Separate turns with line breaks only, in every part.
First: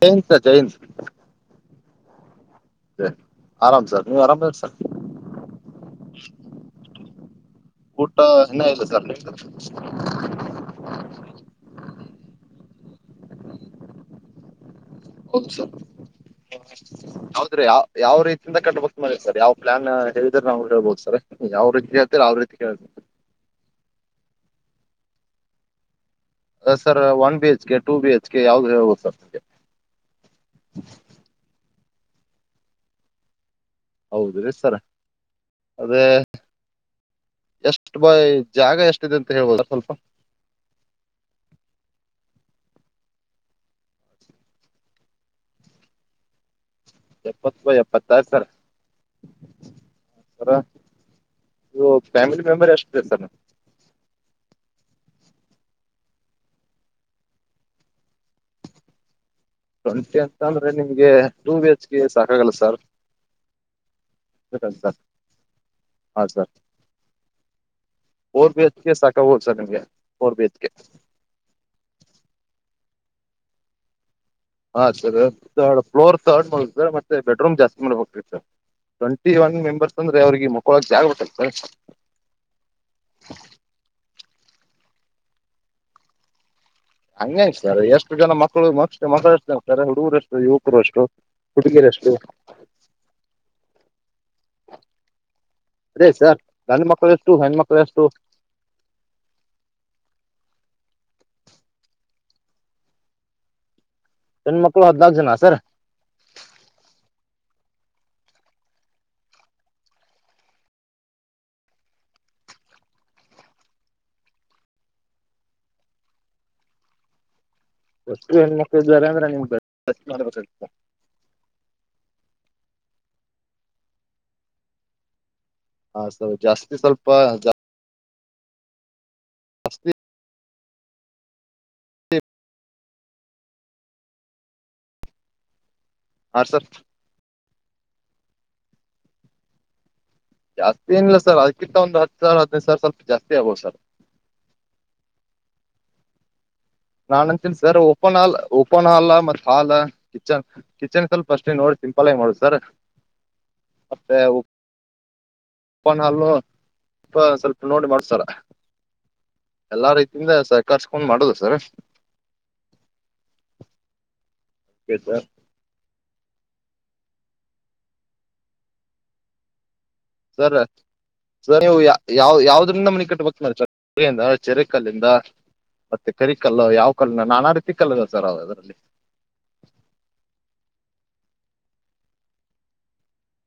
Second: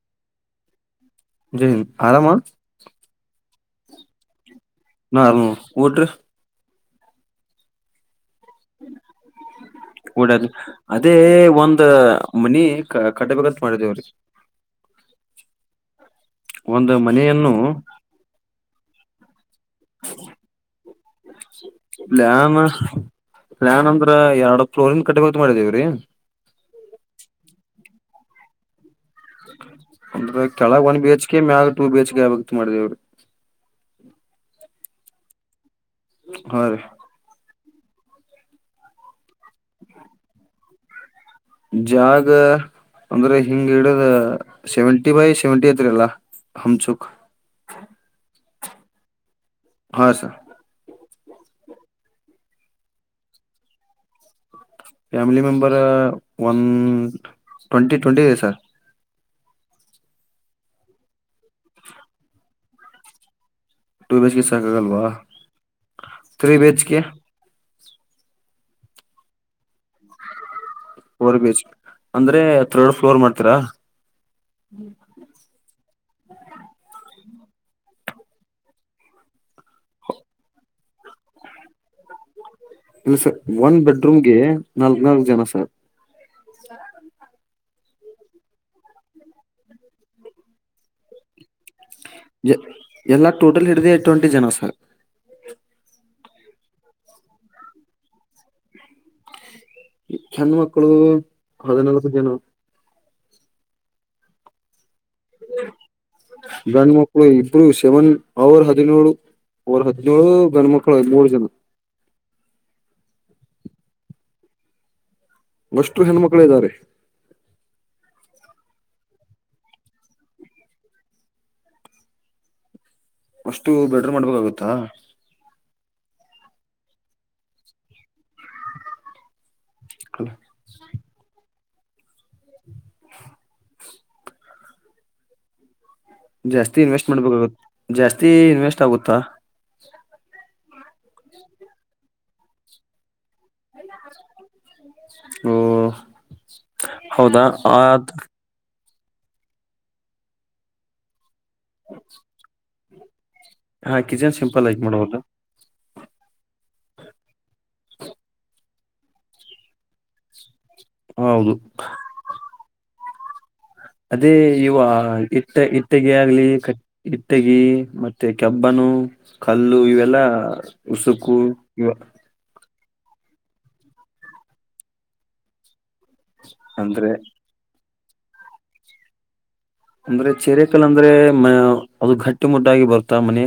ಜೈನ್ಂತ ಜೈನ್ತ್
ಜೈ ಹಿಂದ್. ಆರಾಮ
ಸ ಆರಾಮ್ಸಾರ್ ನೀವ್ ಆರಾಮ್ ಇ ಸರ್
ಹಾ ಆರಾಮ್ ಸರ್ ಊಟ ರಿ
[unintelligible] ಇಲ್ಲ ಸರ್ ನಿಮ್ದು
ಊಟ ಆಯ್ತಾ ಅದೇ ಒಂದ ಮನಿ ಕಟ್ಟಬೇಕ ಅಂತ ಮಾಡಿದೇವ್ರೀ ಒಂದ್ ಮನೆಯನ್ನು
ಹೌದು ರಿ ಯಾವ ಯಾವ ರೀತಿಯಿಂದ ಕಟ್ಟಬೇಕ್ ಮಾಡಿರಿ ಸರ್ ಯಾವ ಪ್ಲಾನ್ ಹೇಳಿದ್ರೆ ನಾವು ಹೇಳ್ಬೋದು ಸರ ಯಾವ್ ರೀತಿ ಕೇಳ್ತಿೀರ ಅವಾವ್ ರೀತಿ ಹೇಳ್ಬೇಕ
ಎರಡ ಫ್ಲೋರಿಂದ ಕಟಬೆಕ್ ಅಂತ ಮಾಡಿದೇವ್ರೀ
ಅದ sir one B H K two B H K ಯಾವ್ದು ಹೇಳಬಹುದು ಸರ್ ನಿಮಗೆ
ಅಂದ್ರೆ ಕೆಳಗ ಒನ್ ಬಿ ಹೆಚ್ ಕೆ ಮ್ಯಾಗ ಟೂ ಬಿ ಹೆಚ್ಗೆ ಆಗಬೇಕ ಅಂತ ಮಾಡಿದವ್ರಿ
ಹೌದ ರಿ ಸರ ಅದೇ
ಹಾ ರೀ
ಎಷ್ಟ ಬಾಯ್ ಜಾಗ ಎಷ್ಟಿದೆ ಅಂತ ಹೇಳ್ಬೋದ ಸ್ವಲ್ಪ
ಜಾಗ ಅಂದ್ರೆ ಹಿಂಗ್ ಹಿಡದ ಸೆವೆಂಟಿ ಬೈ ಸೆವೆಂಟಿ ಐತ್ರರಿ ಎಲ್ಲಾ
ಎಪ್ಪತ್ತ ಬೈ ಎಪ್ಪತ್ತಾ ಸರ್
ಹಾ ಸಾರ್
ನೀವು ಫ್ಯಾಮಿಲಿ ಮೆಂಬರ್ ಎಷ್ಟರಿ sir
family member one twenty twenty ಐತಿ ಸರ್
ಟ್ವೆಂಟಿ ಅಂತ ಅಂದ್ರೆ ನಿಮ್ಗೆ ಟೂ ಬಿ ಎಚ್ ಕೆ ಸಾಕಾಗಲ್ಲ sir
two B H K ಸಾಕಾಗಲ್ವಾ
ಹಾ sir
three B H K
four B ಎಚ್ಗೆ ಸಾಕ ಆಗಬಹುದು ಸರ್ ನಿಮ್ಗೆ four B H K
four beach ಅಂದ್ರೆ ಥರ್ಡ್ ಫ್ಲೋರ್ ಮಾಡ್ತೀರಾ
ಹಾ ಸಾರ್ ಫ್ಲೋರ್ತಾ ರ್ಡ್ ಸರ್ ಮತ್ತೆ ಬೆಡ್ರೂಮ್ ಜಾಸ್ತಿ ಮಾಡಬೇಕ್ ಆಗುತ್ತಾ ಸಾರ್ ಟ್ವೆಂಟಿ ಒನ್ ಮೆಂಬರ್ಸ್ ಅಂದ್ರೆ ಅವ್ರಿಗೆ ಮಕ್ಕೊಳಕ್ ಜಾಗಬೇಕಲ್ಲ ಸರ್
ಇಲ್ಲ ಸರ್ ಒಂದ ಬೆಡ್ರೂಮ್ಗೆ ನಾಲ್ಕ್ ನಲ್ಕ್ ಜನ ಸರ್
ಹಂಗ ಹ್ಯಾಂಗ್ ಸರ್ ಎಷ್ಟು ಜನ ಮಕ್ಕಳು ಮತ್ತ ಮಕ್ಕಳಷ್ಟ್ತಾರೆ ಹುಡುಗರುಷ್ಟು ಯುವಕರು ಏಷ್ಟು
ಎಲ್ಲ ಟೋಟಲ್ ಹಿಡಿದು ಟ್ವೆಂಟಿ ಜನ ಸರ್
ಗಂಡು ಮಕ್ಕಳು ಎಷ್ಟು ಹೆಣ್ಣ ಮಕ್ಳು ಎಷ್ಟು
ಹೆಣ ಮಕ್ಕಳು ಹದಿನಾಲ್ಕು ಜನ
ಹೆಣ ಮಕ್ಳು ಹದ್ನಾಕು ಜನ ಸರ್
ಇಬ್ ಶವನ್ ಅವರ್ ಹದಿನೇಳು ಅವರ್ ಹದಿನೇಳು ಗಂಡ ಮಕ್ಳು ಮೂರು ಜನ [inaudible] ಅಷ್ಟು ಹೆಣ್ಣ್ಮಕ್ಳ ಇದ್ದಾರೆ
ಆಸ್ಟ್ರು ಹೆಣ್ಣು ಮಕ್ಳು ಇದಾರೆ ಅಂದ್ರೆ ನಿಮಗೆ [unintelligible]
ಅಷ್ಟು ಬೆಡ್ರೂಮ್ ಮಾಡ್ಬೇಕಾಗುತ್ತಾ
ಹ ಜಾಸ್ತಿ ಸ್ವಲ್ಪ ಜಾಸ್ತಿ
[unintelligible]
ಹಾ ಸರ್
ಜಾಸ್ತಿ ಇನ್ವೆಸ್ಟ್ ಮಾಡ್ಬೇಕಾಗುತ್ತ ಜಾಸ್ತಿ ಇನ್ವೆಸ್ಟ್ ಆಗುತ್ತಾ
ಜಾಸ್ತಿ ಏನ್ ಇಲ್ಲ ಸರ್ ಅದಕ್ಕಿಂತ ಒಂದು ಹತ್ತು ಸಾವಿರ ಹದಿನೈ ಸಾವಿರ ಸ್ವಲ್ಪ ಜಾಸ್ತಿ ಆಗ್ಬೋದು ಸರ್
ಓ ಹೌದಾ
ನಾನಂತೀನಿ sir open hall open hall ಮತ್ ಹಾಲ್ ಕಿಚನ್ ಕಿಚನ್ ಸ್ವಲ್ಪ ಅಷ್ಟ ನೋಡಿ ಸಿಂಪಲ್ ಆಗಿ ಮಾಡುದು ಸರ್
ಹಾ ಕಿಚನ್ ಸಿಂಪಲ್ ಆಗಿ ಮಾಡಬೇಕು
ಪ್ಪನಲ್ಲು ಸ್ವಲ್ಪ ನೋಡಿ ಮಾಡ್ತಾರ ಎಲ್ಲಾ ರೀತಿಯಿಂದ ಕರ್ಸ್ಕೊಂಡ್ ಮಾಡದು
ಹೌದು
ಸರ್
ಅದೇ ಇವ ಇಟ್ಟ ಇಟ್ಟೆಗೆ ಆಗ್ಲಿ ಇಟ್ಟಗಿ ಮತ್ತೆ ಕೆಬ್ಬನು ಕಲ್ಲು ಇವೆಲ್ಲ
ಸರ್
ಎಲ್ಲ ಉಸುಕು
ಒಂದ ಮನಿ ಕಟ್ಟಬೇಕ್ ಸಾರ್ ಮಾಡ ಚೆರೆ ಕಲ್ಲಿಂದ ಮತ್ತೆ ಕರಿಕಲ್ಲ ಯಾವ್
ಅಂದ್ರೆ
ಕಲ್ಲನ ನಾನಾ ರೀತಿಕ್ಕಲ್ಲ ಸರ್ ಅವ ಅದರಲ್ಲಿ.
ಅಂದ್ರೆ ಚಿರೆಕಲ್ ಅಂದ್ರೆ ಮ ಅದು ಗಟ್ಟಿ ಮುಟ್ಟಾಗಿ ಬರ್ತಾ ಮನೆ.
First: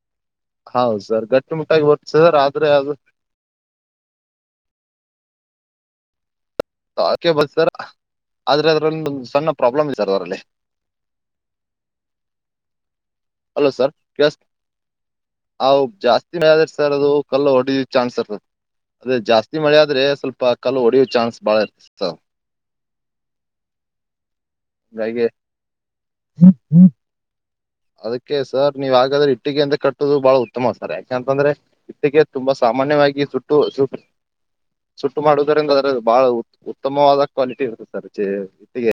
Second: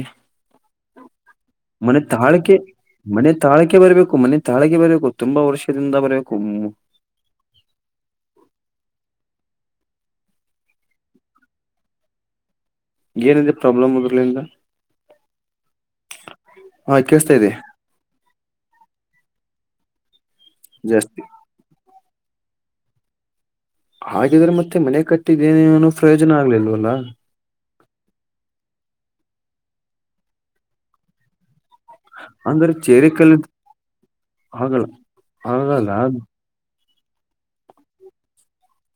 ಹೌದು ಸರ್ ಗಟ್ಟಿ ಮುಟ್ಟಾಗಿ
ಮನೆ
ಬರುತ್ತೆ ಸರ್
ತಾಳಿಕ್
ಆದ್ರೆ ಅದು
ಮನೆ ತಾಳಿಕ್ ಬರ್ಬೇಕು ಮನೆ ತಾಳಗೆ ಬರ್ಬೇಕ. ತುಂಬ ವರ್ಷದಿಂದ ಬರೆ.
ಕೆ ಬರ್ತಾರ ಆದ್ರೆ ಅದ್ರಲ್ಲಿ ಒಂದು ಸಣ್ಣ. ಪ್ರೋಬ್ಲಮ ಇದೇ ಸರ್ ಅದರಲ್ಲಿ.
ಏನಿದೆ ಪ್ರಾಬ್ಲಮ್ ಅದರ್ಲಿಂದ.
ಹ ಜಾಸ್ತಿ ಮ ಆದರ್ ಸರ್ ಅದು
ಕೇಸ್ತಾ
ಕಲ್ಲು
ಇದೆ
ಹೊಡಯೋ ಚಾನ್ಸ್ ಇರ್ತದೆ. ಅದೇ ಜಾಸ್ತಿ ಮಳೆ ಆದ್ರೆ ಸ್ವಲ್ಪ ಕಲ್ಲು ಹೊಡೆಯೋ
ಜಾಸ್ತಿ
ಚಾನ್ಸ್ ಬಾಳ ಇ
ಹಾಗಿದ್ರೆ ಮತ್ತೆ ಮನೆ
ಹೀಗಾಗಿ
ಕಟ್ಟಿದೇನೇನೋ ಪ್ರಯೋಜನ ಆಗ್ಲಿಲ್ವಲ್ಲ.
ಅದಕ್ಕೆ ಸರ್ ನೀವ್ ಹಾಗಾದ್ರೆ ಇಟ್ಟಿಗ ಇಂದ ಕಟ್ಟೋದು ಬಹಳ ಉತ್ತಮ ಸರ್ ಯಾಕೆಂತಂದ್ರೆ. ಇಟ್ಟಿಗೆ ತುಂಬಾ
ಅಂದ್ರೆ
ಸಾಮಾನ್ಯವಾಗಿ
ಚೇರೆಕಲ್
ಸುಟ್ಟು ಸೂ ಸುಟ್ಟು
ಆಗಲ್ಲ
ಸುಟ್ಟು ಮಾಡುವುದರಿಂದ ಅದ್ರ
ಆಗಲ್ಲ
ಬಾಳ ಉತ ಉತ್ತಮವಾದ ಕ್ವಾಲಿಟಿ ಇರ್ತ್ತದೆ ಸರ್ ಇಟ್ಟಿಗೆ.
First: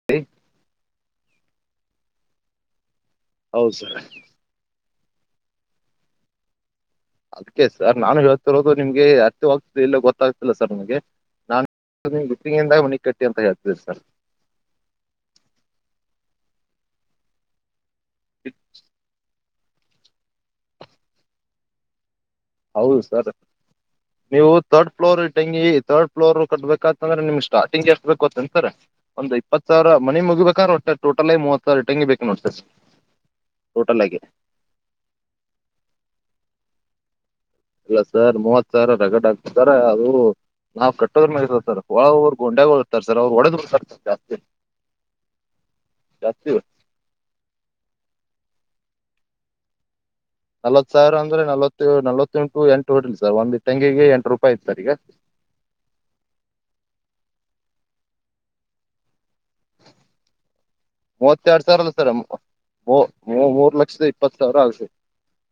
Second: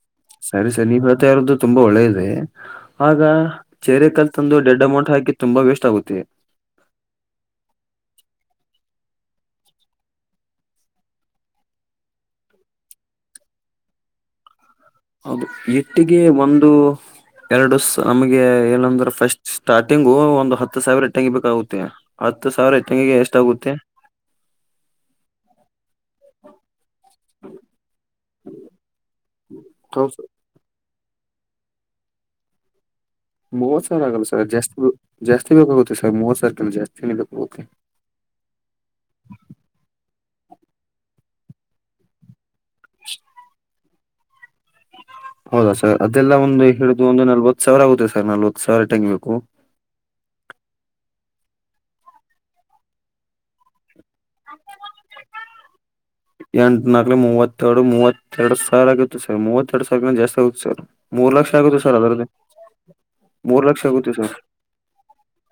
ಸರಿ ಸರಿ ನೀವ್ ಹೇಳ್ತಾ ಇರೋದು ತುಂಬಾ ಒಳ್ಳೇದೆ ಆಗ
ಹೌದು ಸರ್
ಚೇರೆ ಕಲ್ ತಂದು ಡೆಡ್ ಅಮೌಂಟ್. ಹಾಕಿ ತುಂಬಾ ವೇಸ್ಟ್ ಆಗುತ್ತೆ.
ಅದಕ್ಕೆ ಸರ್ ನಾನು ಹೇತಿರೋದು ನಿಮ್ಗೆ ಅರ್ಥವಾಗ್ತ ಇಲ್ಲ ಗೊತ್ತಾಗ್ತಿಲ್ಲ ಸರ್ ನಮಗೆ ನಾನ್. ನೀ ಇಟ್ಟಿಗೆಯಿಂದ ಮನಿ ಕಟ್ಟಿ ಅಂತ ಹೇಳ್ತೀರಿ ಸರ್.
ಹೌದು ಇಟ್ಟಿಗೆ ಒಂದು ಎರಡು ಸಾ ನಮಗೆ ಏನಂದ್ರ ಫಸ್ಟ್. ಸ್ಟಾರ್ಟಿಂಗು ಒಂದು ಹತ್ತು ಸಾವಿರ ಇಟ್ಟಂಗಿ ಬೇಕಾಗುತ್ತೆ. ಹತ್ತು ಸಾವಿರ
ಹೌದು
ಇಟ್ಟಂಗಿಗೆ
ಸರ್
ಎಷ್ಟಾಗುತ್ತೆ
ನೀವು ಥರ್ಡ್ ಫ್ಲೋರ್ ಇಟ್ಟಂಗಿ ಥರ್ಡ್. ಫ್ಲೋರ್ ಕಟ್ಬೇಕ ಅಂತಂದ್ರೆ ನಿಮ್ಗೆ ಸ್ಟಾರ್ಟಿಂಗ್ ಎಷ್ಟ ಬೇಕ ಅಂತರ ಒಂದ್ ಇಪ್ಪತ್ತು ಸಾವಿರ ಮನಿ ಮುಗಿಬೇಕಾದ್ರೆ ಒಟ್ಟ. ಟೋಟಲ್ ಆಗಿ ಮೂವತ್ತು ಸಾವಿರ ಇಟ್ಟಂಗಿ ಬೇಕ ನೋಡ್ ಸರ್.
ಮೂವತ್ ಸರ
ಟೋಟಲ್ ಆಗಿ
ಆಗಲ್ಲ ಸರ್ ಜಾಸ್ತಿ ಜಾಸ್ತಿ ಬೇಕಾಗುತ್ತೆ ಸರ್ ಮೂವತ್ ಸಾವಿರ ಕಿನ ಜಾಸ್ತೇ ಬೇಕಗುತ್ತೆ.
ಇಲ್ಲ ಸರ್ ಮೂವತ್ ಸಾವಿರ ರಗಡ್ ಹಕ್ತತಾರ ಸಾರ್ ಅದು. ನಾವ್ ಕಟ್ಟೋದ್ರ ಮೇಲೆ ಇರುತೆ ಸರ್ ಒವರು ಗೊಂಡೆಗ ಹೋಗತಾರೆ ಸರ್ ಅವ್ರು ಒಡೆದುತ ಜಾಸ್ತಿ ಹೋಗ್ತಾವ.
ಹೌದಾ ಸರ್ ಅದೆಲ್ಲ ಒಂದು ಹಿಡಿದು ಒಂದು ನಲ್ವತ್ ಸಾವಿರ ಆಗುತ್ತೆ ಸರ್ ನಲ್ವತ್ ಸಾವಿರ ಇಟ್ಟಂಗಿ ಬೇಕು. [inaudible]
ನಲ್ವತ್ ಸಾವಿರ ಅಂದ್ರೆ ನಲವತ್ತು ನಲವತ್ತೆಂಟು ಎಂಟು ಓಡಿರಿ ಸರ್ ಒಂದ್ ಇಟ್ಟಂಗಿಗೆ ಎಂಟು ರೂಪಾಯಿ ಐತ್ ಸರ್ ಈಗ
[unintelligible] ಎಂಟ ನಾಕಲೆ ಮೂವತ್ತ. ಮೂವತ್ತೆರಡು ಮೂವತ್ತರಡು ಸಾವರ ಆಗುತ್ತೆ ಸರ್ ಮೂವತ್ತೆರಡು ಸಾವಿರ ಜಾಸ್ತಿ ಆಗುತ್ ಸರ್. ಮೂರ್ ಲಕ್ಷ
ಮೂವತ್ತೆರಡು
ಆಗುತ್ತೆ
ಸಾವಿರ ಅಲ್ಲ ಸರ್
ಅದರದ್ದು ಮೂರ್
ಮೂರು
ಲಕ್ಷ
ಲಕ್ಷದ
ಆಗುತ್ತೆ ಸರ್
ಇಪ್ಪತ್ ಸಾವಿರ ಆಗ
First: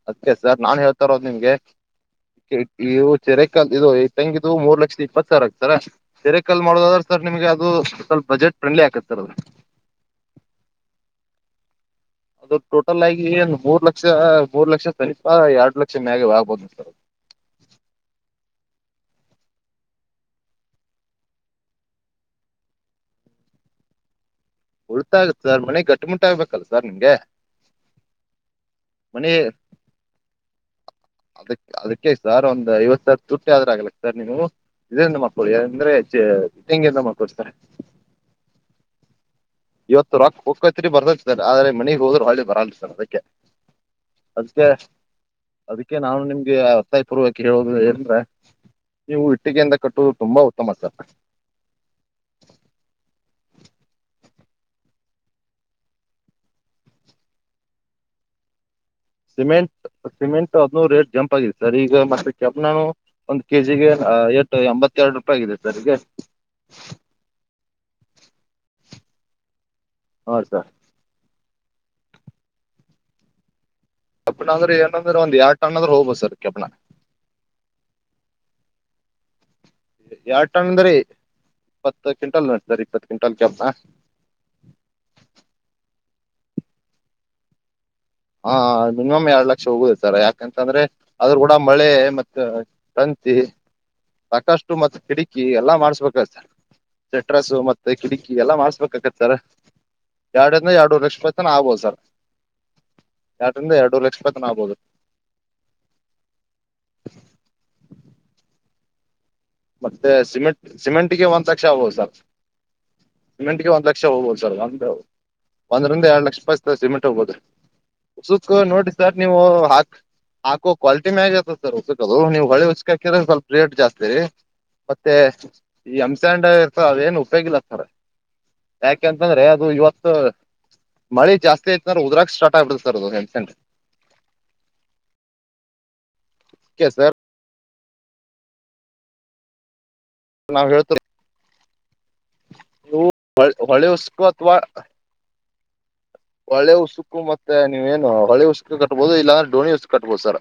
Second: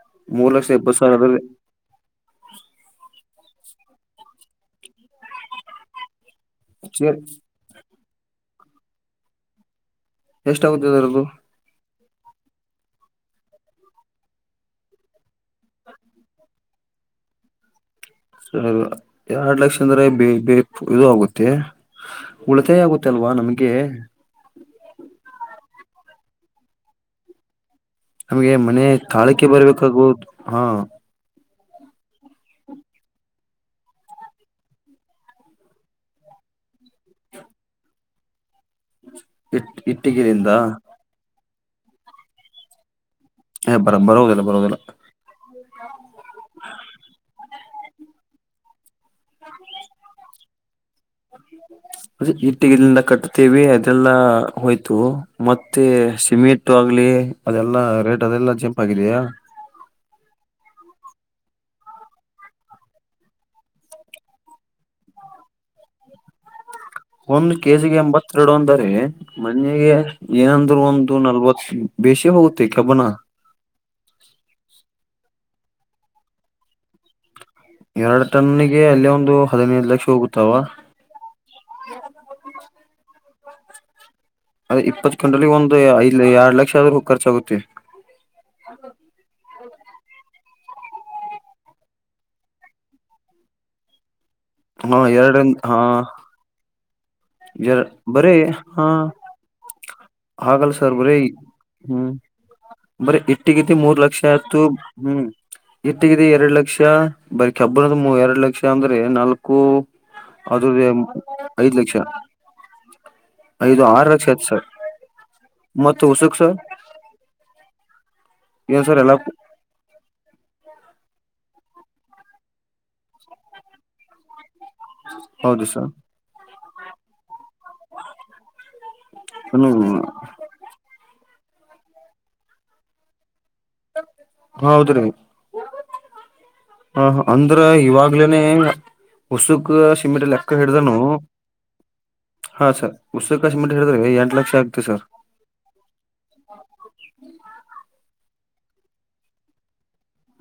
ಅದ್ಕೆ
ಮೂರ್
ಸರ್
ಲಕ್ಷ
ನಾನ್
ಇಪ್ಪತ್ ಸಾವಿರ
ಹೇಳ್ತಾರೋದು
ಅದ್ರದ್ದ
ನಿಮ್ಗೆ ಇವು ಚಿರೆ ಕಲ್ ಇದು ಇಟ್ಟಂಗಿದು ಮೂರ್ ಲಕ್ಷದ ಇಪ್ಪತ್ತು ಸಾವಿರ ಆಗ್ತಾದ ಸರ್. ಸೆರೆ ಕಲ್ ಮಾಡೋದಾದ್ರೆ
ಚೇರ್
ಸರ್ ನಿಮ್ಗೆ ಅದು ಸ್ವಲ್ಪ ಬಜೆಟ್ ಫ್ರೆಂಡ್ಲಿ ಆಕತ್ತ ಸರ್ ಅದು.
ಎಷ್ಟಾಗುತ್ತದ್ ಅದ್ರುದು.
ಅದು ಟೋಟಲ್ ಆಗಿ ಏಮೂರ್ ಲಕ್ಷ ಮೂರು ಲಕ್ಷ ಸನಿಪ ಎರಡು ಲಕ್ಷ ಮ್ಯಾಗೆ ಒಳಗ ಬರ್ತದ ಸರ್ ಅದು.
ಸರ್ ಎರಡ್ ಲಕ್ಷ ಅಂದ್ರೆ ಬ ಬೇಕು ಇದು ಆಗುತ್ತೆ. ಉಳಿತಾಯ ಆಗುತ್ತೆ ಅಲ್ವಾ ನಮ್ಗೆ.
ಉಳಿತಾಯ ಆಗುತ್ತೆ ಸರ್ ಮನೆ ಗಟ್ಟಿ ಮುಟ್ಟ ಆಗ್ಬೇಕಲ್ಲ ಸರ್ ನಿಮ್ಗೆ.
ನಮ್ಗೆ ಮನೆ
ಮನಿ
ತಾಳಿಕೆ ಬರ್ಬೇಕಾಗೋದು ಹಾ.
ಅದಕ್ ಅದಕ್ಕೆ ಸರ್ ಒಂದ್ ಐವತ್ತು ಸಾವರದ ತುಟ್ಟಿ ಆದ್ರೂ ಆಗ್ಲಕ್ಕೆ ಸರ್ ನೀವ ಇದರಿಂದ ಮಕ್ಕಳು ಯಾಂದ್ರೆ ಹೆಂಗೆಂದ ಮಾಡ್ಕೊಳ್ಳಿ ಸರ್.
[inaudible]
ಇವತ್ತು ರೊಕ್ಕ
ಇಟ್ಟಿಗೆಲಿಂದ
ಹೋಗಕತಿರಿ ಬರ್ತದ ಸರ್ ಆದ್ರೆ ಮನೆಗ್ ಹೋದ್ರ ಒಳ್ಳಿ ಬರಲ್ಲ ಸರ್ ಅದಕ್ಕೆ.
ಏ ಬರ ಬರೋದಿಲ್ಲ
ಅದಕ್ಕೆ
ಬರೋದಿಲ್ಲ
ಅದಕ್ಕೆ ನಾನು ನಿಮ್ಗೆ ಒತ್ತಾಯ ಪೂರ್ವಕ ಹೇಳ ಅದ್ಕೆ ನೀವು ಇಟ್ಟಿಗೆಯಿಂದ ಕಟ್ಟೋದು ತುಂಬಾ ಉತ್ತಮ ಸರ್.
[inaudible] ಅದ ಇಟ್ಟಗಲಂದ ಕಟ್ಟುತ್ತೇವಿ ಅದೆಲ್ಲಾ ಹೋಯ್ತು ಮತ್ತೆ ಸಿಮೆಂಟ್ ಆಗ್ಲಿ ಅದೆಲ್ಲಾ ರೇಟ್ ಅದೆಲ್ಲಾ ಜಂಪಗಿದೇಯಾ.
ಸಿಮೆಂಟ್ ಸಿಮೆಂಟ್ ಆದ್ನು ರೇಟ್ ಜಂಪ್ ಆಗಿದೆ ಸರ್ ಈಗ ಮತ್ತೆ ದೊಡ್ಡಣ್ಣ ನಾನು ಒಂದ್ ಕೆ ಜಿಗೆ ಐವತ್ತು ಎಂಬತ್ತು. ಎರಡು ರೂಪಾಯಿ ಆಗಿದೆ ಸರ್ರಿಗೆ
ಒಂದು ಕೆಜಿಗೆ ಎಂಬತ್ತೆರಡು ಅಂದರೆ ನಗೆ
ಹಾ ಸರ್
ಏನಂದ್ರರು ಒಂದು ನಲ್ವತ್ತು ಬೇಸಿ ಹೋಗುತ್ತೆ ಕಬನ
ಕಪ್ಪಣ ಅಂದ್ರೆ ಏನಂದ್ರೆ ಒಂದ್ ಎರ ಟಣ ಅಂದ್ರೆ ಹೋಗಬ ಸರ್ ಕೆಪಣ
ಎರಡು ಟನಿಗೆ ಅಲ್ಲಿ ಒಂದು ಹದಿನೈದು ಲಕ್ಷ ಹೋಗುತ್ತಾವ
ಎಡ್ ಟಣ ಅಂದ್ರರಿ ಇಪ್ಪತ್ತು ಕ್ವಿಂಟಾಲ್ ನೋಟತರಿ ಇಪ್ಪತ್ ಕ್ವಿಂಟಾಲ್ ಕೆಪ
ಅದ ಇಪ್ಪತ್ ಕಂಡಲ್ಲಿ ಒಂದು ಐ ಎರಡ್ ಲಕ್ಷ ಆದ್ರೂ ಖರ್ಚಾಗುತ್ತೆ
ಹಾ ಮಿನಿಮಮ್ ಎರಡು ಲಕ್ಷ ಹೋಗುದುದು ಸರ್ ಯಾಕ್ರ ಂದ್ರೆ ಆದ್ರ ಕೂಡ ಮಳೆ ಮತ್ತ ತಂತಿ ಸಾಕಷ್ಟು ಮತ್
ಹಾ ಎರಡ
ಕಿಟಕಿ ಎಲ್ಲಾ
ಹಾ
ಮಾಡ್ಸ್ಬೇಕಾಯತರ್ ಸೆಟ್ರಸ್ು
ಎರ
ಮತ್ತೆ ಕಿಟಕಿ
ಬರೀ
ಎಲ್ಲ
ಹಾ
ಮಾಡಸ್ಬೇಕಕತ್ತಾರ ಎರಡಂದ
ಹಾಗಲ್ಲ ಸರ್
ಎರಡುೂರು ಲಕ್ಷ ರೂಪಾಯ ತನ ಆಗ್ಬೋದು ಸರ್
ಬರ ಇಟ್ಟಗತಿ
ಎರಡರಿಂದ
ಮೂರ್
ಎರಡೂವರೆ
ಲಕ್ಷ
ರೂಪಾಯಿ ತನ
ಆಯತು
ಆಗ್ಬೋದು
ಹ್ಮ್ ಗಿಟ್ಟಗಿದ ಎರಡ್ ಲಕ್ಷ ಬರ ಹಬ್ಬರದ ಎರಡ್ ಲಕ್ಷ ಅಂದ್ರೆ ನಾಲ್
ಮತ್ತೆ ಸಿಮೆಂಟ್ ಸಿಮೆಂಟ್ಗೆ ಒಂದ್ ತಕ್ಷ
ಐದ್
ಆಗ್ಬೊದು
ಲಕ್ಷ
ಸರ್ ಇಮೆಂಟ್ಗೆ
ಐದು
ಒಂದ್ ಲಕ್ಷ
ಆರು
ಹೋಗಬೋದು
ಆಯ್ತು
ಸರ್ ಒ ಒಂದ್ರಂದ
ಮತ್ತ
ಎರಡ್
ಉಸುಕ್
ಲಕ್ಷ
ಸರ್
ರೂಪಾಯಿ ಇತದೆ ಸಿಮೆಂಟ್ ಹೋಗಬಹದು ಉಸುಕ್
ಏನ್
ನೋಡಿ
ಎಲ್ಲ
ಸರ್ ನೀವು ಹಾಕ್ ಹಾಕೋ ಕ್ವಾಲಿಟಿ ಮಿ ಆಗತ್ತ ರ್ದು ನೀವು ಹಳಿ ಹಚ್ಕಿದ್ರ ಸ್ವಲ್ಪ ರೇಟ್ ಜಾಸ್ತಿ ರೀ ಮತ್ತೆ
ಹೌದು ಸರ್
ಈ ಹಂಸಾಂಡ ಇರ್ತ ಅದೇಏನು ಉಪಯೋಗಿಲ್ಲ ಯಾಕೆಂತಂದ್ರೆ ಅದು
ಹ್ಮ್
ಇವತ್ತು ಮಳೆ ಜಾಸ್ತಿಯಐತ ನ ಉದ್ರಾಗ ಸಾರ್ಟ ಆಗ್ಬಡ ಸರ್ ಅದುಂಟ್
ಹೌದ್ರೀ
ಓಕೆ ಸರ್
ಹ ಅಂದ್ರ ಇವಾಗ್ಲೇನೆೇ ಉಸುಕ್ ಸಿಮೆಂಟ್ಲ್ಲಿ ಲೆಕ್ಕ
ನಾವ್
ಹಿಡ್ದನು
ಹೇಳ್ತೀವಿ
ಹಾ ಸರ್
ನೀವು
ಉಸ ಕಶಮೀರಿ
ಹೊಳೆ
ಹೇಳಿದ್ರೆ
ಉಸುಕು
ಎಂಟು ಲಕ್ಷ
ಅಥವಾ
ಆಗ್ತೆ ಸರ್
ಹೊಳೆ ಹುಸುಕು ಮತ್ತೆ ನೀವೇನು ಹೊಳೆ ಹುಸುಕ ಕಟ್ಬೋುದು ಇಲ್ಲಾಂದ್ರೆ ಡೋಣಿ ಹುಸುಕು ಕಟ್ಬೋದು ಸರ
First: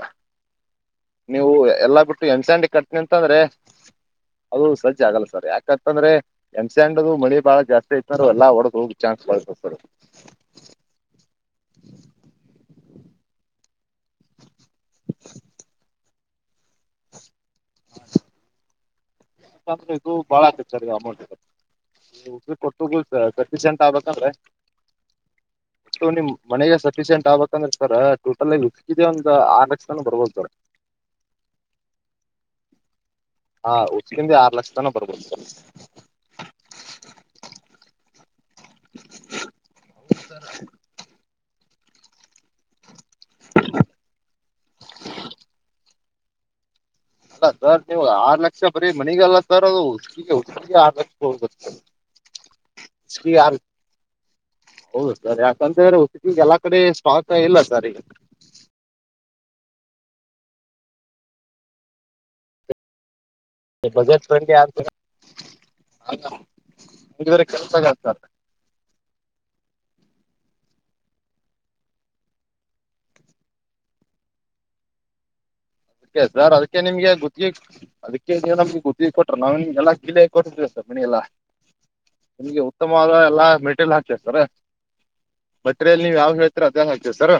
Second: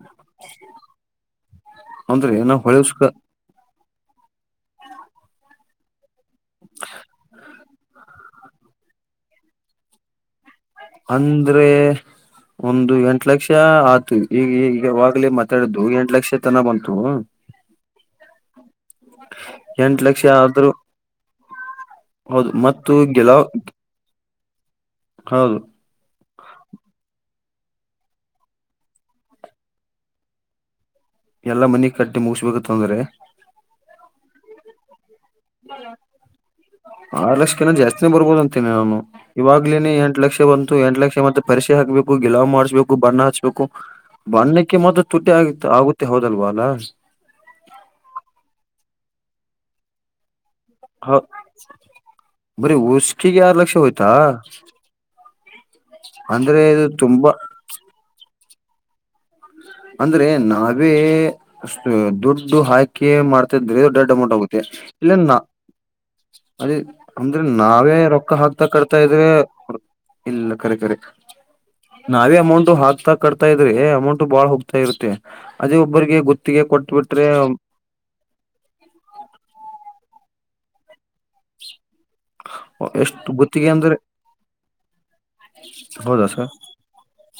ನೀವು ಎಲ್ಲಾ ಬಿಟ್ಟು
ಅಂದ್ರೆ ನಾವ್
ಹೆಣ್ಸಂಡಿ
ಹೊಳೆ
ಕಟ್ನಿ
ಉಸುಕ
ಅಂತ ಅಂದ್ರೆ ಅದು ಸಜ ಆಗಲ್ಲ ಸರ್ ಯಾಕೆ ತ್ಂದ್ರೆ ಎ್ಸ್ಯಾಂಡ ಮಳಿ ಬಾಳ ಜಾಸ್ತಿ ಐತ ಅಂದ್ರು ಎಲ್ಲಾ ಒಡೋದ ಹೋಗ್ ಚಾನ್ಸ್ ಬಾಳತತರ್
ಅಂದ್ರೆ ಒಂದು ಎಂಟ ಲಕ್ಷ ಆಯತು ಈಗ ಈಗವಾಗಲೇ ಮಾತಾಡಿದ್ದು ಎ ಎಲಕ್ಷತನ ಬನ್ತು ಹ
ಯಾಕಂದ್ರೆ ಇದು ಬಾಳ ಹೆರ್ಚ್ಚಾಗಿದೆ ಅಮೌಂಟ್
ಹೌದು
ಇದೆ
ಮತ್ತು
ಕೊಟ್ಟೋಗಲ್
ಗೆಲಾವ್
ಖರ್ಪೀಚ ಅಂತ ಆಗ್ಬೇಕಂದ್ರೆ
ಹೌದು
ನಿ ಮನೆಗೆ ಸಫಿಶಿಯಂಟ್ ಆಗಕ್ ರ್ತಾರ ಟೋಟಲ್ಲ್ಲಿ ಉಕಿದ ಒಂದ್ ಆ ಲಕ್ಷನ ಬರ್ಬೋದಾರೆ
ಎಲ್ಲಾ ಮನ ಕಟ್ಟಿ ಮುಗಸ್ಬೇಕು ತೊಂದ್ರೆ
ಹಾ ಉಸಕಿಂದ ಆರು ಲಕ್ಷ ತನ ಬರ್ಬೋದು ಸರ್
ಆರು ಲಕ್ಷನ ಜಾಸ್ತಿನೇ ಬರ್ಬೋದಂತ ನಾನು ಇವ್ಲೇನೆ ಎಂಟ್ ಲಕ್ಷ ಬಂತು ಎಂಟ್ ಲಕ್ಷ ಮತ್ತೆ ಪರಿಕ್ಷೆ ಹಾಕ್ಬೇಕು ಗಗೆಲ್ ಮಾಡ್ಸ್್ಕು ಬಣ್ಣ ಹಾಚ್ಬೇಕು ಬಣ್ಣಕ್ಕೆ ಮಾತ್ರ ತುಟಿ ಆಗ ಆಗುತ್ತೆ ಹೌದಲ್ವ ಅಲ್ಲ
ಅಲ್ಲ ಸರ್ ನೀವು ಆರ್ ಲಕ್ಷ ಬರೀ ಮನಗಲ್ಲ ಸರ್ ಅದು ಅ ಆಗಕ್ಕೆ
ಹ
ಹೋಗ ಗೊತ್ತ
ಬರೀ ಉಷಕಿಗೆ ಆರ್ ಲಕ್ಷ ಹೋಯ್ತಾ
ಹೌದು ಸರ್ ಯಾಕಂತಂದ್ರೆ ಉಸಿಕಿಗೆ ಎಲ್ಲಾ
ಅಂದ್ರೆ
ಕಡೆ
ಇದು
ಸ್ಟಾಕ್
ತುಂಬಾ
ಇಲ್ಲ ಸರ್ ಈಗ
ಅಂದ್ರೆ ನಾವೇ ದುಡ್ಡು ಹಾಕಿ ಮಾಡ್ತ ದೊಡ್ಡ
ಬಜೆಟ್
ಅಮೌಂಟ್
ಫ್ರೆಂಡ್ಲಿ
ಆಗುತ್ತೆ
ಆಗ್ತದೆ
ಇಲ್ಲ ಅದ ಅಂದ್ರೆ
ಹಂಗಿದ್ರೆ ಕೆಲಸ
ನಾವೇ
ಆಗಲ್ಲ ಸರ್
ರೊಕ್ಕ ಹಾಕ್ತಾ ಕಟ್ತಾ ಇದ್ರೆ ಇಲ್ಲ ಕರೆ ಕಖರೆ ನಾವೇ ಅಮೌಂಟ್ ಹಾಕ್ತಾ ಕಡ್ತಾ ಇದ್ರೆ ಅಮೌಂಟ್ ಬಾಳ ಹೋಗ್ತಾ ಇರುತ್ತೆ ಅದೇ ಒಬ್ಬರಿಗೆ
ಅದಕ್ಕೆ ಸರ್
ಗುತ್ತಿಗೆ
ಅದಕ್ಕೆ ನಿಮ್ಗೆ
ಕೊಟ್ಬಿಟ್ರೆ
ಗ್ಿಗೆ ಅದಕ್ಕೆ ನೀ ನಮ್ಗೆ ಗುತ್ತಿಗೆ ಕೊಟ್ರ ನಾ್ ನಿಮ್ಗೆಲ್ಲಾ ಕಲ ಕೊಟ್ಟ ಸರ್ ಮಿ ಎಲ್ಲಾ ನಿಮಗೆ ಉತ್ತಮವಾದ
ಎಷ್ಟು
ಎಲ್ಲಾ
ಗುತ್ತಿಗೆ
ಮೆಟೀರಿಯಲ್
ಅಂದ್ರೆ
ಹಾಕ್ ಸರ ಮಟೀರಿಯಲ್ ನೀವ
ಹೌದಾ
ಯಾವ
ಸರ್
ಹೇಳ್ತರ ಅದೇ ಹಚಾತಿವ ಸರ.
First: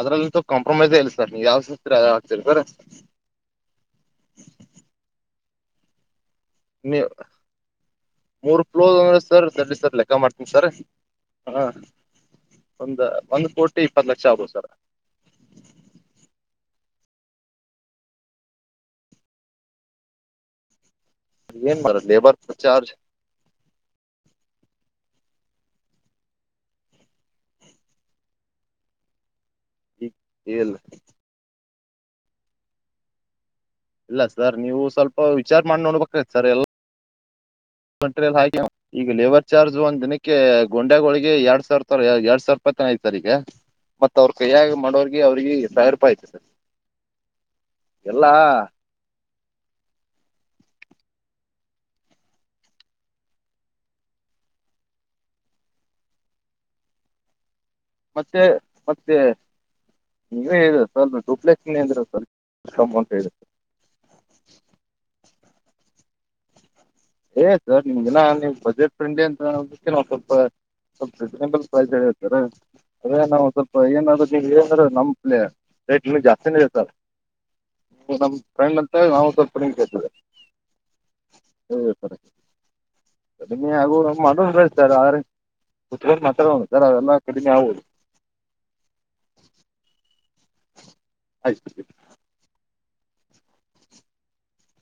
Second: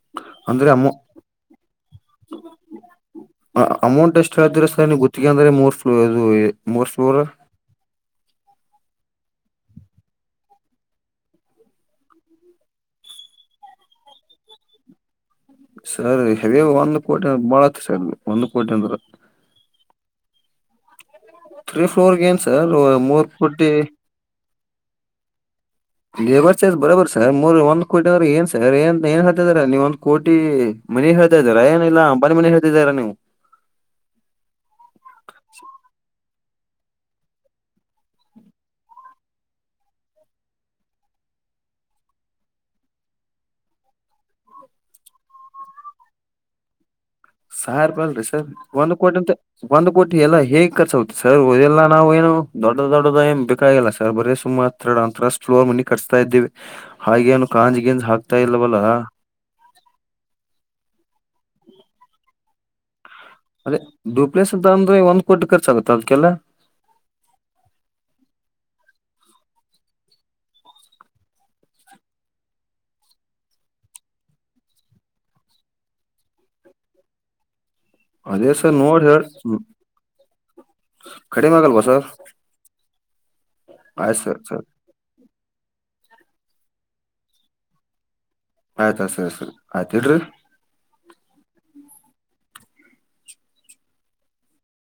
ಅದ್ರಲ್ಲಂತೂ ಕಾಂಪ್ರಮೈಸ್ ಇಲ್ಲ ಸರ್ ನೀವು ಯಾವದ.
ಹ ಅಮೌಂಟ್ ಎಷ್ಟ್ ಹೇಳ್ತೀರ ಸರ್ ನೀವ ಗೊತ್ತಿಗೆ ಅಂದ್ರೆ ಮೂರ್ [unintelligible] ಇದು. ಮೂರ್
ನೀ
ಫ್ಲೋರ್
ಮೂರ್ ಪ್ಲೋಸ್ ಅಂದ್ರ. ಸರ್ ತಡಿ ಸರ್ ಲೆಕ್ಕ ಮಾಡ್ತೀನಿ ಸರ್ ಹಾ. ಒಂದ ಒಂದ್ ಕೋಟಿ ಇಪ್ಪತ್ ಲಕ್ಷ ಆಗ್ಬೊದು ಸರ್.
ಸರ್ ಹೆವಿ ಒಂದ ಕೋಟಿ ಅಂದ್ರ ಬಾಳ ಆತ ಸರ್ ಒಂದು ಕೋಟಿ ಅಂದ್ರ.
ಏನು
ತ್ರೀ
ಮಾಡೋದು
ಫೋರ್
ಲೇಬರ್
ಗೇನ್ ಸರ್
ಚಾರ್ಜ್
ಮೂರ್ ಪುಟ್ಟಿ. ಲೇಬರ್ ಚಾರ್ಜ್ ಬರೋಬರ್ ಸರ್ ಮೂರ್ ಒಂದ್ ಕೋಟಿ ಅಂದ್ರ ಏನ್ ಸರ್ ಏನ್ ಏನ. ಹೇಳ್ತಿದೀರಾ ನೀವ ಒಂದ ಕೋಟಿ
ಇಲ್ಲ
ಮನೆ ಹೇಳ್ತಾ ಇದಿರಾ ಏನ್ ಇಲ್ಲ ಅಂಬಾನಿ ಮನೆ ಹೇಳ್ತಿದ್ದಾರಾ ನೀವು.
ಇಲ್ಲ ಸರ್ ನೀವು ಸ್ವಲ್ಪ ವಿಚಾರ ಮಾಡಿ ನೋಡ್ಬೇಕ ಸರ್ ಎಲ್ಲ. ಮೆಟೀರಿಯಲ್ ಹಾಕಿ ನೀವ ಈಗ ಲೇಬರ್ ಚಾರ್ಜ್ ಒಂದ ದಿನಕ್ಕೆ ಗಂಡೆಗಳಳಿಗೆ ಎರಡ್ ಸಾವಿರ ತ ಎರಡ್ ಸಾವಿರ ರೂಪಾಯಿ. [unintelligible] ಆಯ್ತ ತರ ಈಗ ಮತ್ ಅವ್ರ ಕೈಯ್ಯಾಗ ಮಾಡೋರ್ಗೆ ಅವ್ರಿಗೆ ಸಾವಿರ ರೂಪಾಯಿ ಆಯ್ತಿ ಸರ್.
ಸರ್ ಬರ್ಲಿರಿ
ಎಲ್ಲಾ
ಸರ್ ಒಂದ್ ಕೋಟಿ ಅಂತ ಒಂದ್ ಕೋಟಿ ಎಲ್ಲಾ ಹೇಗ್ ಕರ್ಚ ಆಗುತ್ತ ಸರ್ ಅವು. [unintelligible] ನಾವು ಏನು ದೊಡ್ಡ ದೊಡ್ಡ ಆಗಿ ಏನ ಬೇಕಾಗಿಲ್ಲ ಸರ್ ಬರ ಸುಮ್ [unintelligible] ಒಂದ ಟ್ರಸ್ಟ್ ಫ್ಲೋರ್ ಮನಿ ಕಟ್ಟಿಸ್ತಾ ಇದ್ದೀವಿ. ಹಾಗೆ ನು.
ಮತ್ತೆ ಮತ್ತೆ ನೀವೇ ಹೇಳಿ ಸರ್ ದುಪ್ಲೆಕ್ಸ್. [unintelligible] [unintelligible]
ಉಟಕೆ ಖರ್ಚ ಆಗುತ್ತ ಅದ್ಕ್ಕೆಲ್ಲ.
ಎನ್ ಸರ್ ನಿಮಗ ಇನ್ನ ನೀ ಬಜೆಟ್ ಫ್ರೆಂಡಿ ಅಂತೋದಕ್ಕೆ ನಾವ್ ಸ್ವಲ್ಪ. ಸ್ವಲ್ಪ ರೀಸನಬಲ್ ಪ್ರೈಜ್ ಹೇಳವ್ರಿ ಸರ ಸರ್ ರ ನಾವು ಸ್ವಲ್ಪ ಏನಾದ್ರೂ ಏನ ನಮ್ಮ್ ಪ್ಲೇರ್. ರೇಟ್ ಇನ್ನು ಜಾಸ್ತಿ ನ ಇರ್ತಾವ್ರಿ. ನಮ್ಮ್
ಅದೇ ಸರ್
ಫ್ರೆಂಡ್ ಅಂತ
ನೋಡಿ
ಹೇಳಿ ನವು ಸಲ್ಪ ಕಡಿಮೆ ಕೇಳ್ತೀವ್ರಿ.
ಕಡಿಮೆ ಆಗಲ್ವಾ
[unintelligible]
ಸರ್
ಸರಿ ಕಡಿಮಿ ಆಗೂ
ಆಯ್ತು
ಹಂಗ್
ಸರ್
ಮಾಡೋನರಿ ಸರ್ ರ ಆ್ರದ್ರೆ. ಕುತ್ಕೊಂಡ ಮಾತಾಡೋನ್ ಸರ್ ಅವೆಲ್ಲ ಕಡಿಮೆ ಆಗ್ಬಹುದು.
ಆಯ್ತು ಆಯ್ತು ಸರಿ ಸರಿ ಆಯ್ತು ಇಡ್ರಿ
ಆಯ್ತು.